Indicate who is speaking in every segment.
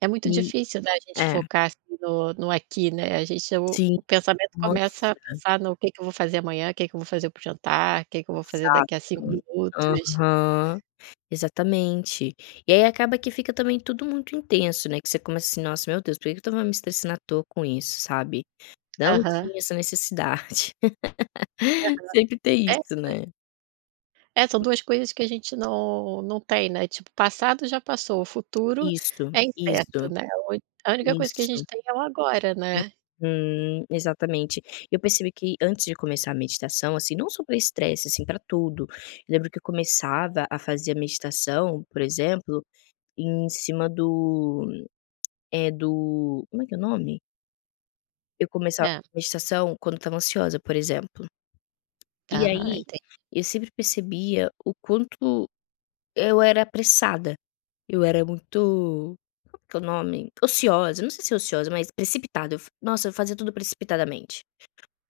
Speaker 1: É muito
Speaker 2: E
Speaker 1: difícil, né, a gente
Speaker 2: é.
Speaker 1: focar no no aqui, né, a gente é o
Speaker 2: Sim.
Speaker 1: o pensamento
Speaker 2: Nossa!
Speaker 1: começa a pensar no que que eu vou fazer amanhã, que que eu vou fazer para o jantar, que que eu vou fazer
Speaker 2: Exato.
Speaker 1: daqui a 5 minutos.
Speaker 2: Aham, exatamente. E aí acaba que fica também tudo muito intenso, né, que você começa, assim: "Nossa, meu Deus! Por que que eu estava me estressando atoa com isso? Sabe, não
Speaker 1: Aham.
Speaker 2: tinha essa necessidade".
Speaker 1: Aham.
Speaker 2: Sempre tem
Speaker 1: É
Speaker 2: isso,
Speaker 1: [unintelligible]
Speaker 2: né.
Speaker 1: É, são 2 coisas que a gente não não tem, né, tipo, o passado já passou, o futuro
Speaker 2: Isso,
Speaker 1: é incerto,
Speaker 2: isso.
Speaker 1: né, hoje a única coisa que a gente
Speaker 2: Isso.
Speaker 1: tem é o agora, né.
Speaker 2: Uhum. Exatamente. Eu percebi que antes de começar a meditação, assim, não só para estresse, assim, para tudo, eu lembro que eu começava a fazer a meditação, por exemplo, em cima do eh, do como é que é o nome? Eu começava
Speaker 1: É.
Speaker 2: a meditação quando eu estava ansiosa por exemplo. E
Speaker 1: Aham,
Speaker 2: aí,
Speaker 1: enten
Speaker 2: eu sempre percebia o quanto eu era apressada, eu era muito como que é o nome? Ociosa, eu não sei se é ociosa, mas precipitada, eu f nossa, eu fazia tudo precipitadamente.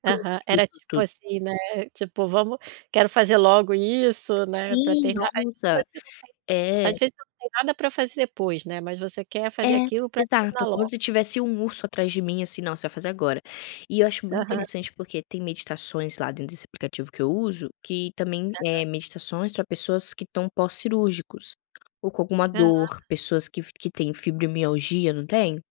Speaker 2: Tudo,
Speaker 1: Aham.
Speaker 2: tudo,
Speaker 1: Era, tipo
Speaker 2: tudo.
Speaker 1: assim, né, tipo: "Vamos quero fazer logo isso, né, para
Speaker 2: Sim,
Speaker 1: terminar"
Speaker 2: nossa,
Speaker 1: [unintelligible] às
Speaker 2: é.
Speaker 1: vezes, não tem nada para fazer depois, né, mas você quer fazer
Speaker 2: É.
Speaker 1: aquilo para terminar
Speaker 2: Exato, como
Speaker 1: logo.
Speaker 2: se tivesse um urso atrás de mim, assim: "Não, você vai fazer agora". E eu acho muito
Speaker 1: Aham.
Speaker 2: interessante porque tem meditações lá dentro desse aplicativo que eu uso que também eh,
Speaker 1: Aham.
Speaker 2: meditações para pessoas que estão pós-cirúrgicos ou com alguma
Speaker 1: Aham.
Speaker 2: dor, pessoas que fi que têm fibromialgia, não têm?